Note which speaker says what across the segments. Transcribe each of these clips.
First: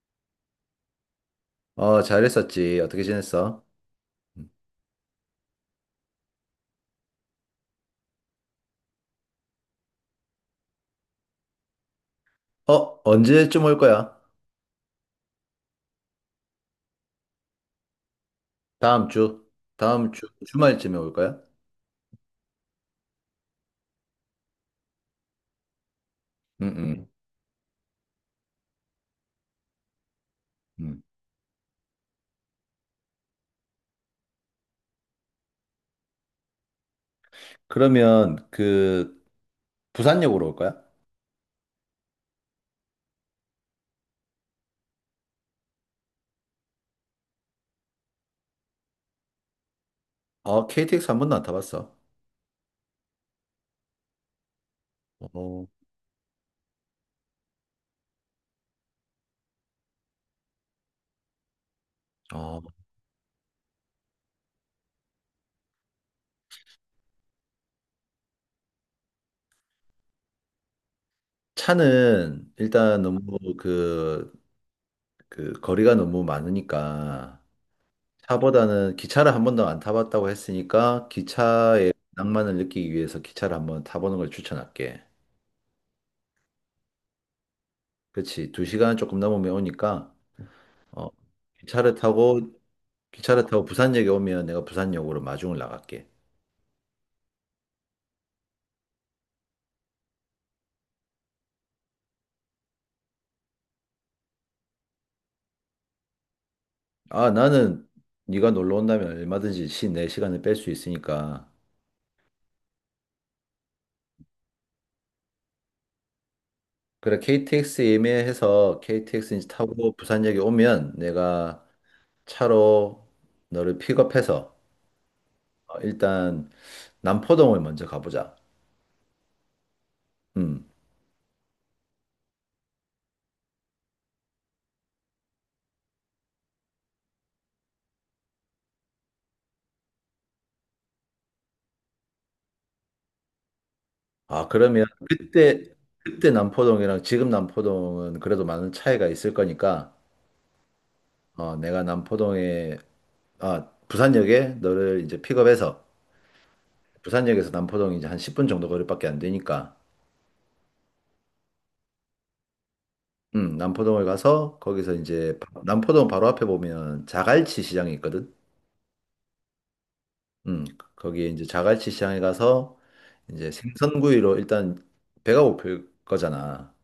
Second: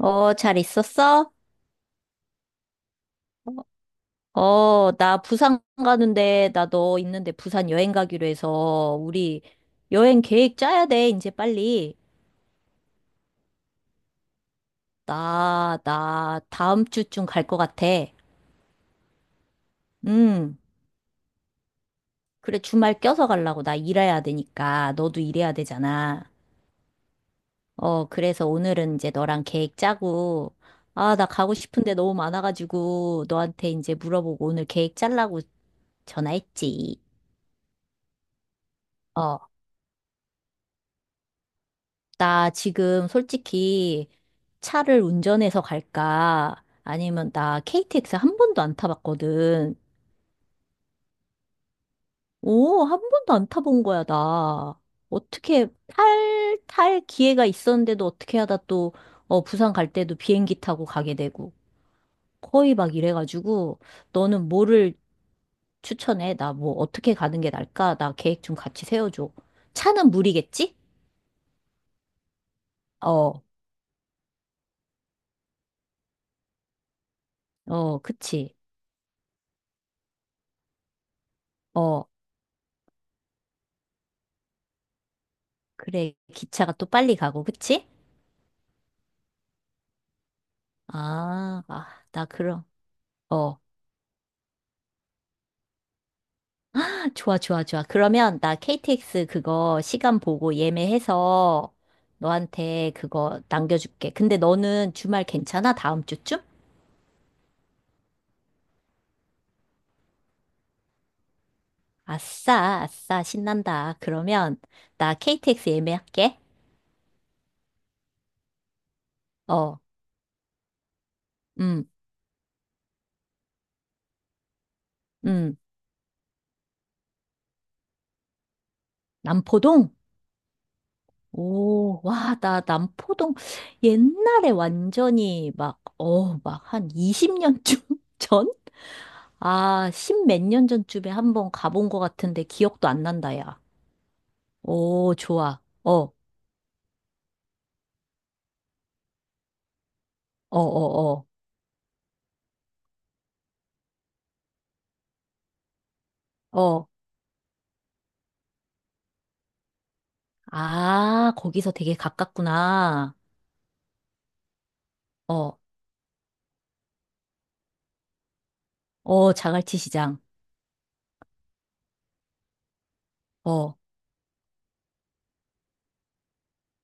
Speaker 1: 어, 잘 있었어?
Speaker 2: 어, 잘했었지. 어떻게 지냈어?
Speaker 1: 어, 나 부산 가는데, 나 너 있는데 부산 여행 가기로 해서, 우리 여행 계획 짜야 돼, 이제 빨리.
Speaker 2: 어, 언제쯤 올 거야?
Speaker 1: 나 다음 주쯤 갈 것 같아.
Speaker 2: 다음 주. 다음 주
Speaker 1: 음,
Speaker 2: 주말쯤에 올 거야?
Speaker 1: 그래, 주말 껴서 가려고. 나 일해야 되니까. 너도 일해야 되잖아.
Speaker 2: 응, 응.
Speaker 1: 어, 그래서 오늘은 이제 너랑 계획 짜고,
Speaker 2: 응.
Speaker 1: 아, 나 가고 싶은데 너무 많아가지고, 너한테 이제 물어보고 오늘 계획 짜려고 전화했지.
Speaker 2: 그러면 그
Speaker 1: 어,
Speaker 2: 부산역으로 올 거야?
Speaker 1: 나 지금 솔직히 차를 운전해서 갈까? 아니면 나 KTX 한 번도 안 타봤거든.
Speaker 2: 어, KTX 한 번도 안 타봤어.
Speaker 1: 오, 한 번도 안 타본 거야, 나.
Speaker 2: 어,
Speaker 1: 어떻게 탈 기회가 있었는데도 어떻게 하다 또, 어, 부산 갈 때도 비행기 타고 가게 되고.
Speaker 2: 어.
Speaker 1: 거의 막 이래가지고, 너는 뭐를 추천해? 나 뭐 어떻게 가는 게 나을까? 나 계획 좀 같이 세워줘. 차는 무리겠지?
Speaker 2: 차는 일단 너무
Speaker 1: 어,
Speaker 2: 그, 그 거리가 너무 많으니까
Speaker 1: 어, 그치.
Speaker 2: 차보다는 기차를 한 번도 안 타봤다고 했으니까 기차의
Speaker 1: 어,
Speaker 2: 낭만을 느끼기 위해서 기차를 한번 타보는 걸 추천할게.
Speaker 1: 그래. 기차가 또 빨리 가고, 그치?
Speaker 2: 그렇지. 두 시간 조금 넘으면 오니까 어,
Speaker 1: 아,
Speaker 2: 기차를
Speaker 1: 아, 나
Speaker 2: 타고
Speaker 1: 그럼.
Speaker 2: 기차를
Speaker 1: 어,
Speaker 2: 타고 부산역에 오면 내가 부산역으로 마중을 나갈게.
Speaker 1: 좋아, 좋아, 좋아. 그러면 나 KTX 그거 시간 보고 예매해서 너한테 그거 남겨줄게. 근데 너는 주말 괜찮아? 다음 주쯤?
Speaker 2: 아, 나는 네가 놀러 온다면 얼마든지 내 시간을 뺄 수 있으니까.
Speaker 1: 아싸, 아싸, 신난다. 그러면 나 KTX 예매할게.
Speaker 2: 그래, KTX 예매해서 KTX 이제
Speaker 1: 어,
Speaker 2: 타고 부산역에 오면 내가
Speaker 1: 음,
Speaker 2: 차로 너를 픽업해서
Speaker 1: 음,
Speaker 2: 일단 남포동을 먼저 가보자.
Speaker 1: 남포동?
Speaker 2: 음.
Speaker 1: 오, 와, 나 남포동 옛날에 완전히 막, 어, 막 한 20년쯤 전? 아, 십 몇 년 전쯤에 한번 가본 것 같은데 기억도 안 난다, 야.
Speaker 2: 아, 그러면
Speaker 1: 오, 좋아.
Speaker 2: 그때
Speaker 1: 어, 어,
Speaker 2: 그때 남포동이랑 지금 남포동은 그래도 많은 차이가 있을 거니까
Speaker 1: 어,
Speaker 2: 어, 내가 남포동에 부산역에 너를 이제 픽업해서
Speaker 1: 어, 어.
Speaker 2: 부산역에서 남포동 이제 한 10분 정도 거리밖에 안 되니까
Speaker 1: 아, 거기서 되게 가깝구나.
Speaker 2: 남포동을 가서 거기서 이제
Speaker 1: 어,
Speaker 2: 남포동 바로 앞에 보면 자갈치 시장이 있거든.
Speaker 1: 어, 자갈치 시장.
Speaker 2: 음, 거기에 이제 자갈치 시장에 가서 이제
Speaker 1: 어,
Speaker 2: 생선구이로 일단 배가 고플 거잖아.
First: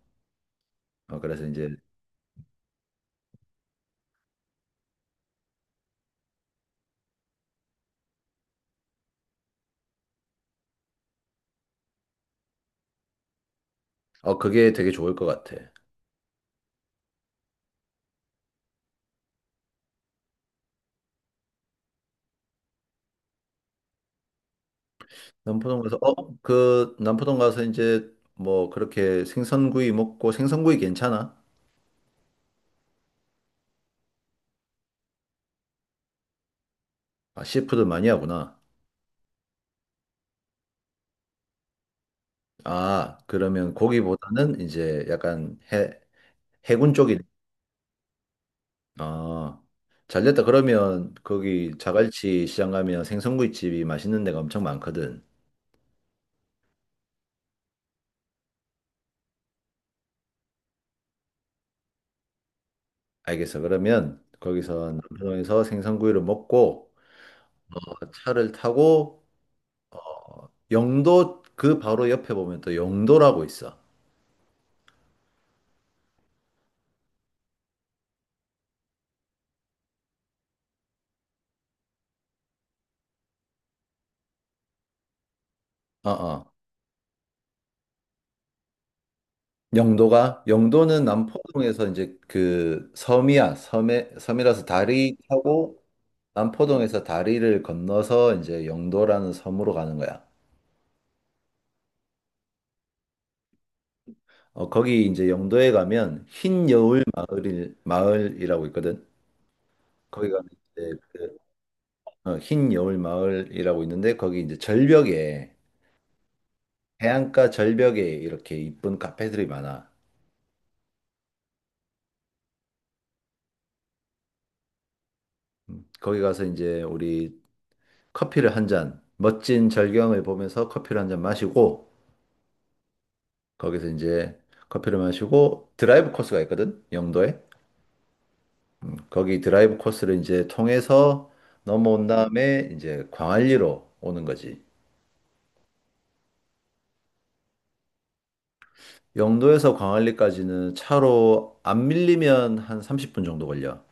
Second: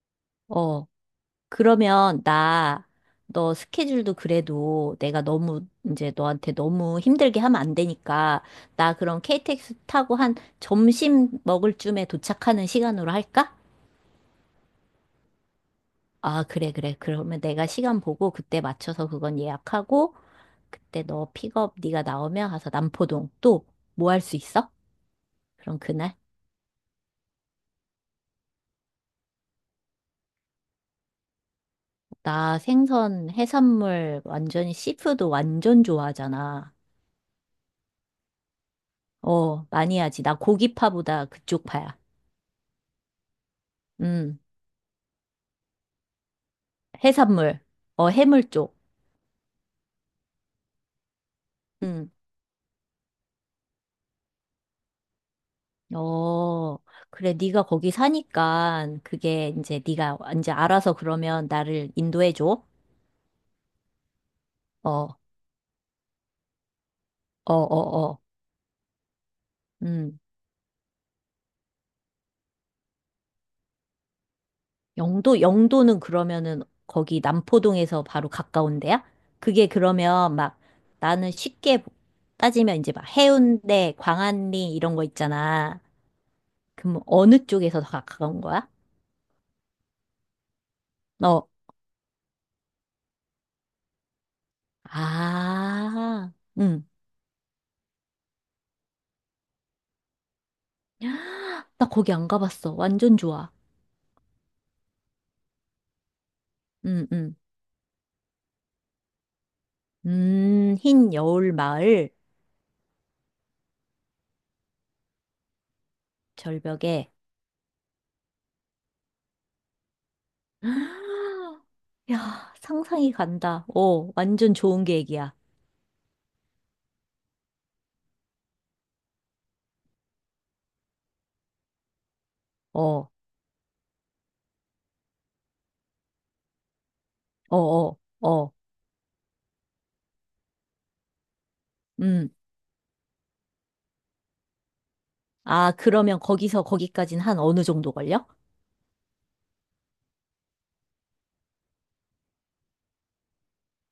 Speaker 1: 어,
Speaker 2: 어, 그래서 이제
Speaker 1: 그러면 나 너 스케줄도 그래도 내가 너무 이제 너한테 너무 힘들게 하면 안 되니까 나 그럼 KTX 타고 한 점심 먹을 쯤에 도착하는 시간으로 할까?
Speaker 2: 어 그게 되게 좋을 것 같아.
Speaker 1: 아, 그래, 그래. 그러면 내가 시간 보고 그때 맞춰서 그건 예약하고 그때 너 픽업 네가 나오면 가서 남포동 또 뭐 할 수 있어? 그럼 그날
Speaker 2: 남포동 가서 이제 뭐 그렇게 생선구이 먹고 생선구이 괜찮아?
Speaker 1: 나 생선 해산물 완전히 씨푸드 완전 좋아하잖아.
Speaker 2: 아, 시푸드 많이 하구나.
Speaker 1: 어, 많이 하지. 나 고기파보다 그쪽 파야.
Speaker 2: 아, 그러면
Speaker 1: 음.
Speaker 2: 거기보다는 이제 약간 해군 쪽이,
Speaker 1: 해산물. 어, 해물 쪽.
Speaker 2: 아, 잘 됐다. 그러면 거기
Speaker 1: 응,
Speaker 2: 자갈치 시장 가면 생선구이집이 맛있는 데가 엄청 많거든.
Speaker 1: 어, 그래, 네가 거기 사니까 그게 이제 네가 이제 알아서 그러면 나를 인도해 줘.
Speaker 2: 알겠어. 그러면
Speaker 1: 어,
Speaker 2: 거기서
Speaker 1: 어,
Speaker 2: 남포동에서 생선구이를 먹고
Speaker 1: 어, 어.
Speaker 2: 차를 타고
Speaker 1: 음.
Speaker 2: 영도 그 바로 옆에 보면 또 영도라고 있어.
Speaker 1: 영도, 영도는 그러면은 거기 남포동에서 바로 가까운 데야? 그게 그러면 막 나는 쉽게 따지면 이제 막 해운대, 광안리 이런 거 있잖아.
Speaker 2: 어, 어.
Speaker 1: 그럼 어느 쪽에서 더 가까운 거야?
Speaker 2: 영도가 영도는
Speaker 1: 어.
Speaker 2: 남포동에서 이제 그 섬이야. 섬에 섬이라서 다리 타고
Speaker 1: 아. 응.
Speaker 2: 남포동에서 다리를 건너서 이제 영도라는 섬으로 가는 거야.
Speaker 1: 헉, 나 거기 안 가봤어. 완전 좋아.
Speaker 2: 거기 이제 영도에 가면 흰 여울
Speaker 1: 음, 음.
Speaker 2: 마을이라고 있거든. 거기 가면 이제
Speaker 1: 흰
Speaker 2: 그,
Speaker 1: 여울 마을
Speaker 2: 흰 여울 마을이라고 있는데 거기 이제 절벽에
Speaker 1: 절벽에.
Speaker 2: 해안가 절벽에 이렇게 이쁜 카페들이 많아.
Speaker 1: 헉, 야, 상상이 간다. 어, 완전 좋은 계획이야.
Speaker 2: 거기 가서 이제 우리 커피를 한 잔, 멋진 절경을 보면서 커피를 한 잔 마시고
Speaker 1: 어,
Speaker 2: 거기서 이제 커피를 마시고 드라이브 코스가 있거든. 영도에.
Speaker 1: 어, 어, 어.
Speaker 2: 거기 드라이브 코스를 이제 통해서 넘어온
Speaker 1: 음.
Speaker 2: 다음에 이제 광안리로 오는 거지.
Speaker 1: 아, 그러면 거기서 거기까진 한 어느 정도 걸려?
Speaker 2: 영도에서 광안리까지는 차로 안 밀리면 한 30분 정도 걸려.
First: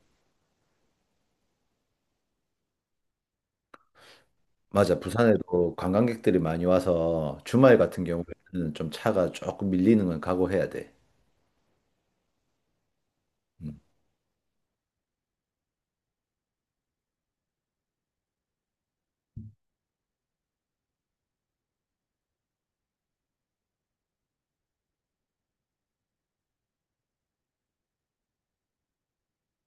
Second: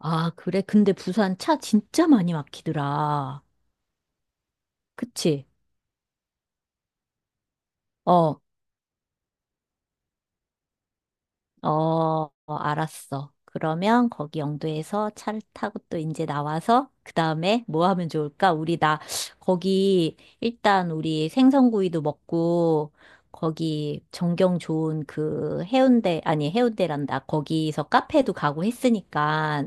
Speaker 1: 아, 그래. 근데 부산 차 진짜 많이 막히더라.
Speaker 2: 맞아.
Speaker 1: 그치?
Speaker 2: 부산에도 관광객들이 많이 와서 주말 같은
Speaker 1: 어,
Speaker 2: 경우에는 좀 차가 조금 밀리는 건 각오해야 돼.
Speaker 1: 어, 어, 알았어.
Speaker 2: 음,
Speaker 1: 그러면 거기 영도에서 차를 타고 또 이제 나와서 그 다음에 뭐 하면 좋을까? 우리 나 거기 일단 우리 생선구이도 먹고 거기 전경 좋은 그 해운대, 아니 해운대란다. 거기서 카페도 가고 했으니까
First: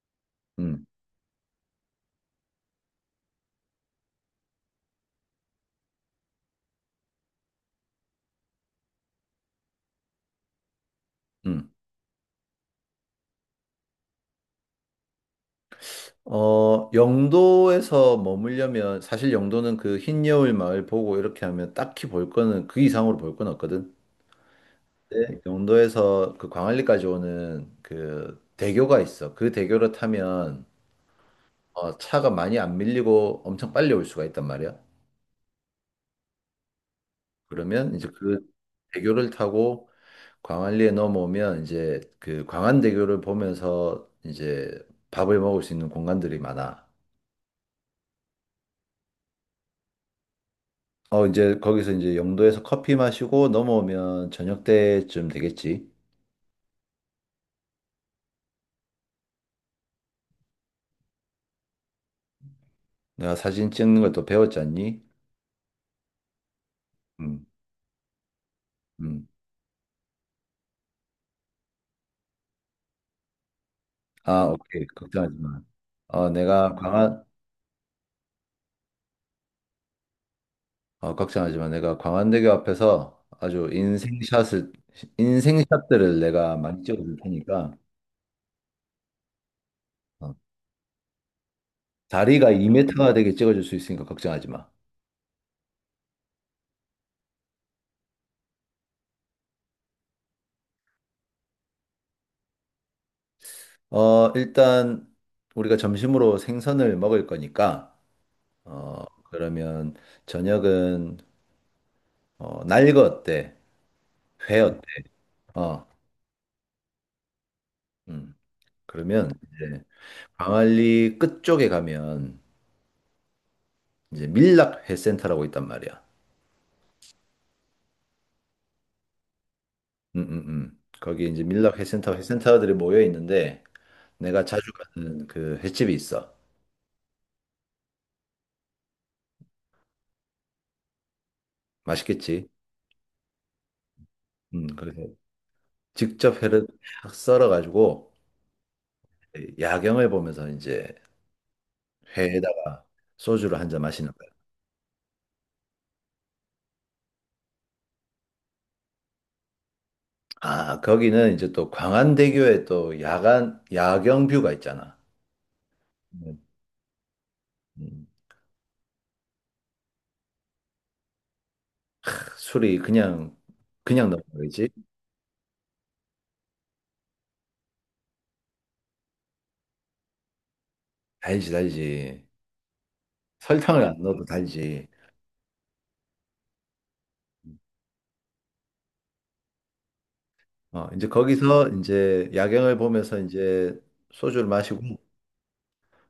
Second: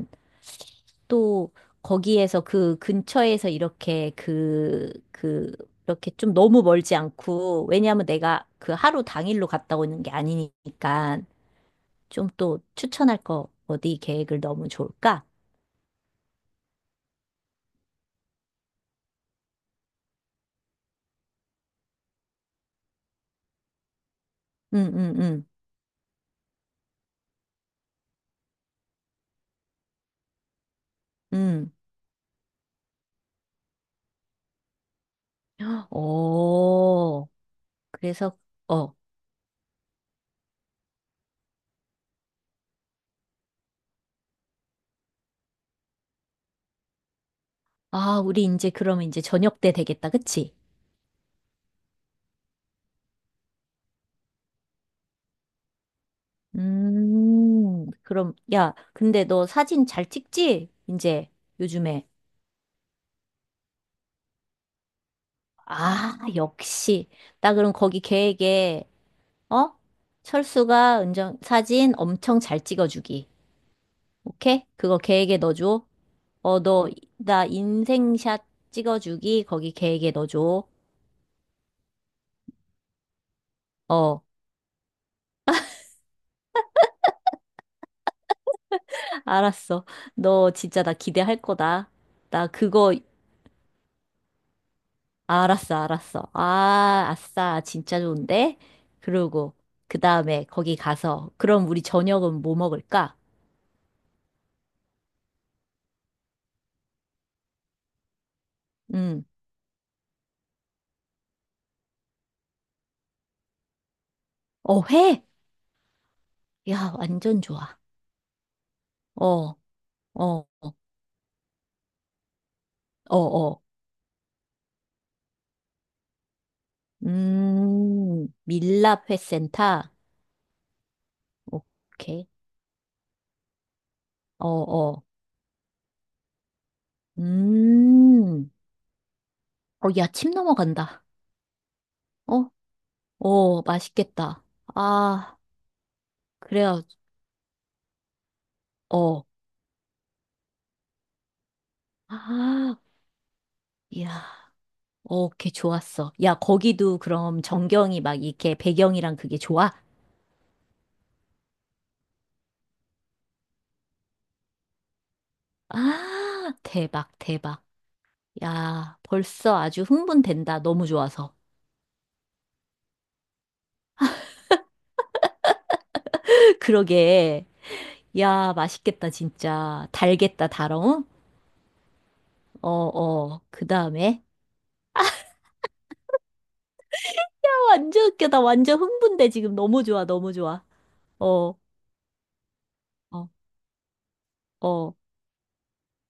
Speaker 2: 음,
Speaker 1: 또 거기에서 그 근처에서 이렇게 그, 이렇게 좀 너무 멀지 않고, 왜냐하면 내가 그 하루 당일로 갔다 오는 게 아니니까.
Speaker 2: 음.
Speaker 1: 좀 또 추천할 거 어디 계획을 넣으면 좋을까?
Speaker 2: 영도에서 머물려면 사실 영도는 그 흰여울 마을 보고 이렇게 하면 딱히 볼 거는 그 이상으로 볼 건 없거든.
Speaker 1: 응, 응,
Speaker 2: 네,
Speaker 1: 응,
Speaker 2: 그도에서 그 광안리까지 오는 그 대교가 있어. 그 대교를 타면
Speaker 1: 응.
Speaker 2: 차가 많이 안 밀리고 엄청 빨리 올 수가 있단 말이야.
Speaker 1: 어,
Speaker 2: 그러면 이제
Speaker 1: 그래서,
Speaker 2: 그
Speaker 1: 어,
Speaker 2: 대교를 타고 광안리에 넘어오면 이제 그 광안대교를 보면서 이제 밥을 먹을 수 있는 공간들이 많아.
Speaker 1: 아, 우리 이제 그러면 이제 저녁 때 되겠다, 그치?
Speaker 2: 이제 거기서 이제 영도에서 커피 마시고 넘어오면 저녁 때쯤 되겠지.
Speaker 1: 그럼, 야, 근데 너 사진 잘 찍지? 이제 요즘에.
Speaker 2: 내가 사진 찍는 걸 또 배웠잖니?
Speaker 1: 아, 역시.
Speaker 2: 음,
Speaker 1: 나 그럼 거기 계획에,
Speaker 2: 음.
Speaker 1: 어? 철수가 은정 사진 엄청 잘 찍어주기.
Speaker 2: 아,
Speaker 1: 오케이?
Speaker 2: 오케이.
Speaker 1: 그거
Speaker 2: 걱정하지
Speaker 1: 계획에
Speaker 2: 마.
Speaker 1: 넣어줘.
Speaker 2: 어,
Speaker 1: 어,
Speaker 2: 내가
Speaker 1: 너,
Speaker 2: 광안,
Speaker 1: 나 인생샷 찍어주기 거기 계획에 넣어줘.
Speaker 2: 걱정하지만 내가 광안대교 앞에서 아주
Speaker 1: 어,
Speaker 2: 인생샷을 인생샷들을 내가 많이 찍어줄 테니까
Speaker 1: 알았어.
Speaker 2: 어,
Speaker 1: 너 진짜 나 기대할 거다. 나
Speaker 2: 다리가
Speaker 1: 그거,
Speaker 2: 2m가 되게 찍어줄 수 있으니까 걱정하지 마.
Speaker 1: 알았어, 알았어. 아, 아싸, 진짜 좋은데? 그러고, 그 다음에 거기 가서, 그럼 우리 저녁은 뭐 먹을까?
Speaker 2: 일단 우리가 점심으로 생선을 먹을 거니까 어,
Speaker 1: 음,
Speaker 2: 그러면 저녁은 날거 어때? 회 어때?
Speaker 1: 어, 회!
Speaker 2: 어,
Speaker 1: 야, 완전 좋아.
Speaker 2: 음. 그러면
Speaker 1: 어,
Speaker 2: 이제
Speaker 1: 어,
Speaker 2: 광안리 끝쪽에 가면
Speaker 1: 어, 어.
Speaker 2: 이제 밀락회센터라고 있단 말이야.
Speaker 1: 밀랍 회센터.
Speaker 2: 거기 이제 밀락 회센터
Speaker 1: 오케이.
Speaker 2: 회센터들이 모여 있는데 내가
Speaker 1: 어,
Speaker 2: 자주
Speaker 1: 어.
Speaker 2: 가는 그 횟집이 있어.
Speaker 1: 음. 어, 야, 침 넘어간다.
Speaker 2: 맛있겠지?
Speaker 1: 어? 어, 맛있겠다.
Speaker 2: 그래서
Speaker 1: 아,
Speaker 2: 직접 회를
Speaker 1: 그래요.
Speaker 2: 딱 썰어가지고
Speaker 1: 어.
Speaker 2: 야경을 보면서 이제
Speaker 1: 아,
Speaker 2: 회에다가 소주를 한 잔 마시는
Speaker 1: 야,
Speaker 2: 거야.
Speaker 1: 어, 걔 좋았어. 야, 거기도 그럼 전경이 막 이렇게 배경이랑 그게 좋아?
Speaker 2: 아, 거기는 이제 또 광안대교에 또 야경 뷰가 있잖아. 음,
Speaker 1: 아, 대박, 대박.
Speaker 2: 음,
Speaker 1: 야, 벌써 아주 흥분된다. 너무 좋아서.
Speaker 2: 술이 그냥 넣는 거지?
Speaker 1: 그러게. 야, 맛있겠다, 진짜. 달겠다, 달어.
Speaker 2: 달지, 달지.
Speaker 1: 어, 어. 그
Speaker 2: 설탕을 안
Speaker 1: 다음에.
Speaker 2: 넣어도 달지.
Speaker 1: 완전 웃겨. 나 완전 흥분돼. 지금 너무 좋아, 너무 좋아.
Speaker 2: 이제
Speaker 1: 어,
Speaker 2: 거기서 이제 야경을 보면서
Speaker 1: 어,
Speaker 2: 이제 소주를 마시고
Speaker 1: 어,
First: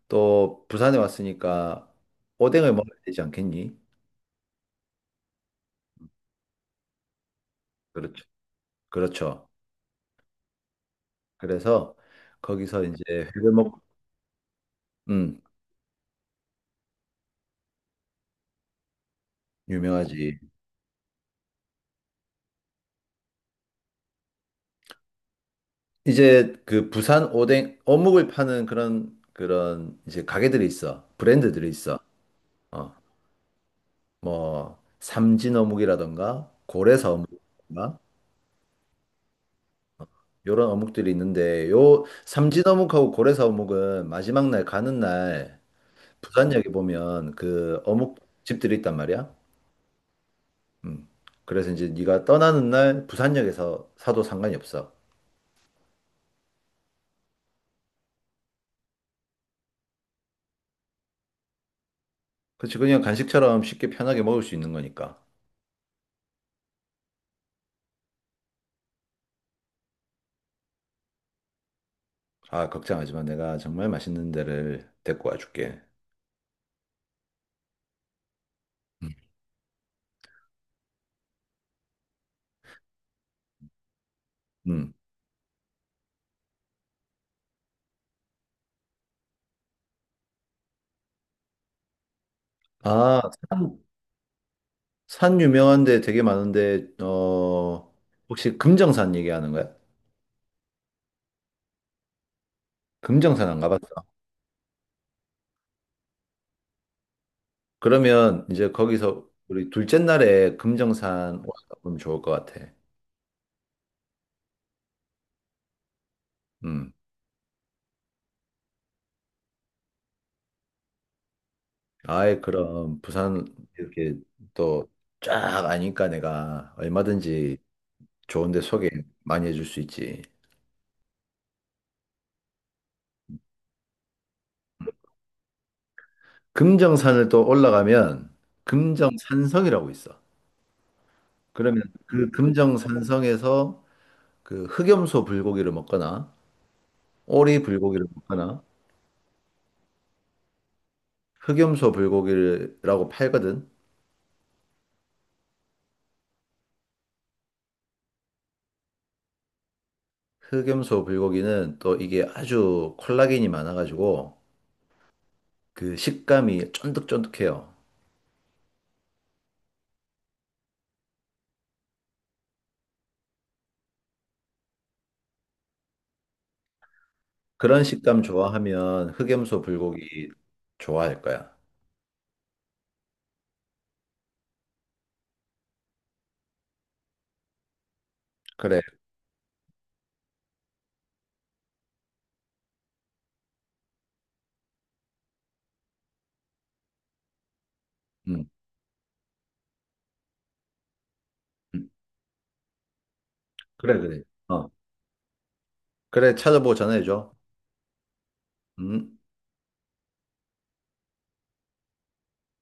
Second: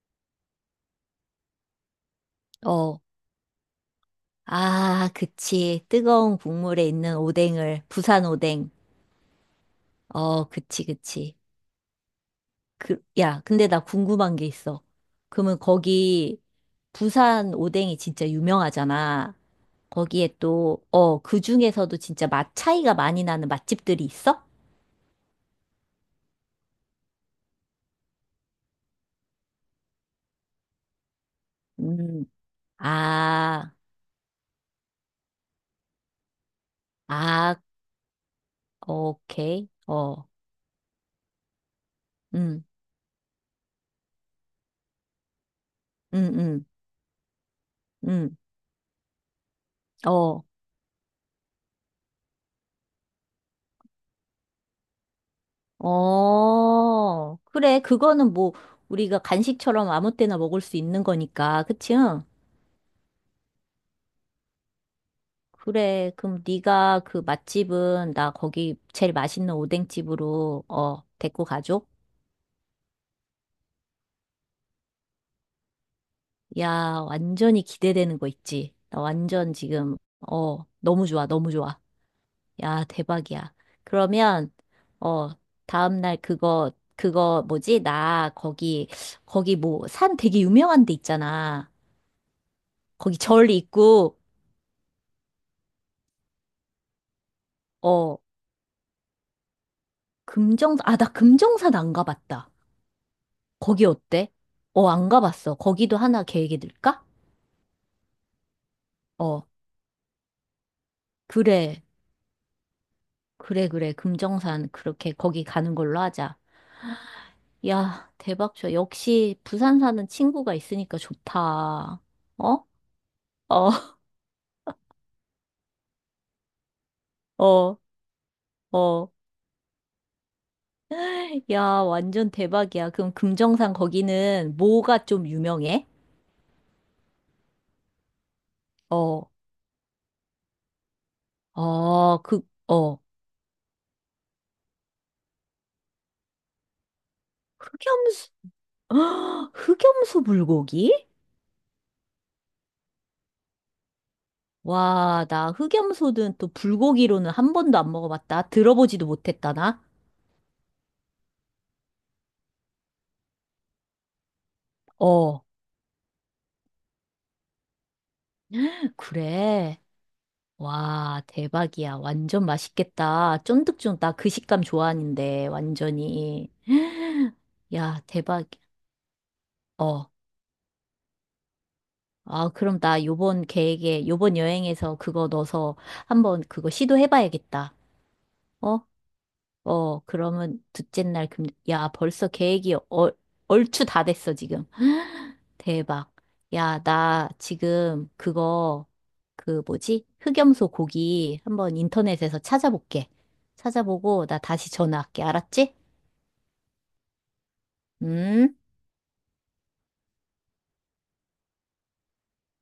Speaker 2: 또 부산에 왔으니까 오뎅을 먹어야
Speaker 1: 어.
Speaker 2: 되지 않겠니?
Speaker 1: 아, 그치. 뜨거운 국물에 있는 오뎅을,
Speaker 2: 그렇죠.
Speaker 1: 부산 오뎅.
Speaker 2: 그렇죠.
Speaker 1: 어, 그치, 그치.
Speaker 2: 그래서 거기서 이제
Speaker 1: 그, 야,
Speaker 2: 회를
Speaker 1: 근데
Speaker 2: 먹,
Speaker 1: 나 궁금한 게 있어.
Speaker 2: 음,
Speaker 1: 그러면 거기, 부산 오뎅이 진짜 유명하잖아. 거기에
Speaker 2: 유명하지.
Speaker 1: 또, 어, 그 중에서도 진짜 맛 차이가 많이 나는 맛집들이 있어?
Speaker 2: 이제 그 부산 오뎅, 어묵을 파는 그런 이제 가게들이 있어. 브랜드들이 있어.
Speaker 1: 음,
Speaker 2: 어,
Speaker 1: 아,
Speaker 2: 뭐, 삼진 어묵이라던가, 고래사
Speaker 1: 아,
Speaker 2: 어묵이라던가,
Speaker 1: 오케이. 어,
Speaker 2: 요런 어묵들이 있는데, 요 삼진
Speaker 1: 음,
Speaker 2: 어묵하고 고래사 어묵은 마지막 날 가는 날
Speaker 1: 음, 음,
Speaker 2: 부산역에 보면 그 어묵
Speaker 1: 음,
Speaker 2: 집들이 있단 말이야.
Speaker 1: 어.
Speaker 2: 음. 그래서 이제 네가 떠나는 날 부산역에서 사도 상관이 없어.
Speaker 1: 어, 그래. 그거는 뭐, 우리가 간식처럼 아무 때나 먹을 수 있는 거니까. 그치? 응?
Speaker 2: 그렇지. 그냥 간식처럼 쉽게 편하게 먹을 수 있는 거니까.
Speaker 1: 그래. 그럼 네가 그 맛집은 나 거기 제일 맛있는 오뎅집으로, 어, 데리고 가줘?
Speaker 2: 아, 걱정하지 마. 내가 정말 맛있는 데를 데리고 와줄게.
Speaker 1: 야, 완전히 기대되는 거 있지? 나
Speaker 2: 음.
Speaker 1: 완전 지금, 어, 너무 좋아. 너무 좋아. 야, 대박이야. 그러면,
Speaker 2: 음.
Speaker 1: 어, 다음날 그거, 그거 뭐지? 나 거기, 거기 뭐, 산 되게 유명한 데 있잖아. 거기
Speaker 2: 아,
Speaker 1: 절
Speaker 2: 산,
Speaker 1: 있고,
Speaker 2: 산 유명한 데 되게 많은데,
Speaker 1: 어,
Speaker 2: 혹시 금정산 얘기하는 거야?
Speaker 1: 금정사, 아, 나 금정산 안 가봤다.
Speaker 2: 금정산 안
Speaker 1: 거기
Speaker 2: 가봤어?
Speaker 1: 어때? 어, 안 가봤어. 거기도 하나 계획이 들까?
Speaker 2: 그러면 이제 거기서
Speaker 1: 어,
Speaker 2: 우리 둘째 날에 금정산
Speaker 1: 그래.
Speaker 2: 와보면 좋을 것 같아.
Speaker 1: 그래, 그래. 금정산, 그렇게 거기 가는 걸로 하자.
Speaker 2: 음.
Speaker 1: 야, 대박이야. 역시 부산 사는 친구가 있으니까 좋다.
Speaker 2: 아이,
Speaker 1: 어?
Speaker 2: 그럼, 부산
Speaker 1: 어,
Speaker 2: 이렇게 또 쫙 아니까 내가 얼마든지
Speaker 1: 어,
Speaker 2: 좋은데 소개
Speaker 1: 어.
Speaker 2: 많이 해줄 수 있지.
Speaker 1: 야, 완전 대박이야. 그럼 금정산 거기는 뭐가 좀 유명해?
Speaker 2: 금정산을 또 올라가면
Speaker 1: 어,
Speaker 2: 금정산성이라고 있어. 그러면
Speaker 1: 어,
Speaker 2: 그
Speaker 1: 그, 어.
Speaker 2: 금정산성에서 그 흑염소 불고기를 먹거나 오리 불고기를
Speaker 1: 흑염소,
Speaker 2: 먹거나
Speaker 1: 흑염소 불고기?
Speaker 2: 흑염소 불고기라고 팔거든.
Speaker 1: 와, 나 흑염소는 또 불고기로는 한 번도 안 먹어봤다. 들어보지도 못했다, 나.
Speaker 2: 흑염소 불고기는 또 이게 아주 콜라겐이 많아가지고
Speaker 1: 어,
Speaker 2: 그 식감이 쫀득쫀득해요.
Speaker 1: 그래. 와, 대박이야. 완전 맛있겠다. 쫀득쫀득. 나 그 식감 좋아하는데, 완전히.
Speaker 2: 그런
Speaker 1: 야,
Speaker 2: 식감
Speaker 1: 대박.
Speaker 2: 좋아하면 흑염소
Speaker 1: 어.
Speaker 2: 불고기 좋아할 거야.
Speaker 1: 아, 그럼 나 요번 계획에, 요번 여행에서 그거 넣어서 한번 그거 시도해봐야겠다. 어?
Speaker 2: 그래.
Speaker 1: 어, 그러면 둘째 날 금, 야, 벌써 계획이 얼추 다 됐어, 지금. 대박. 야, 나 지금
Speaker 2: 음.
Speaker 1: 그거, 그 뭐지? 흑염소 고기 한번
Speaker 2: 음.
Speaker 1: 인터넷에서 찾아볼게.
Speaker 2: 그래, 그래.
Speaker 1: 찾아보고 나
Speaker 2: 어.
Speaker 1: 다시 전화할게. 알았지?
Speaker 2: 그래, 찾아보고 전화해줘.
Speaker 1: 음.
Speaker 2: 음.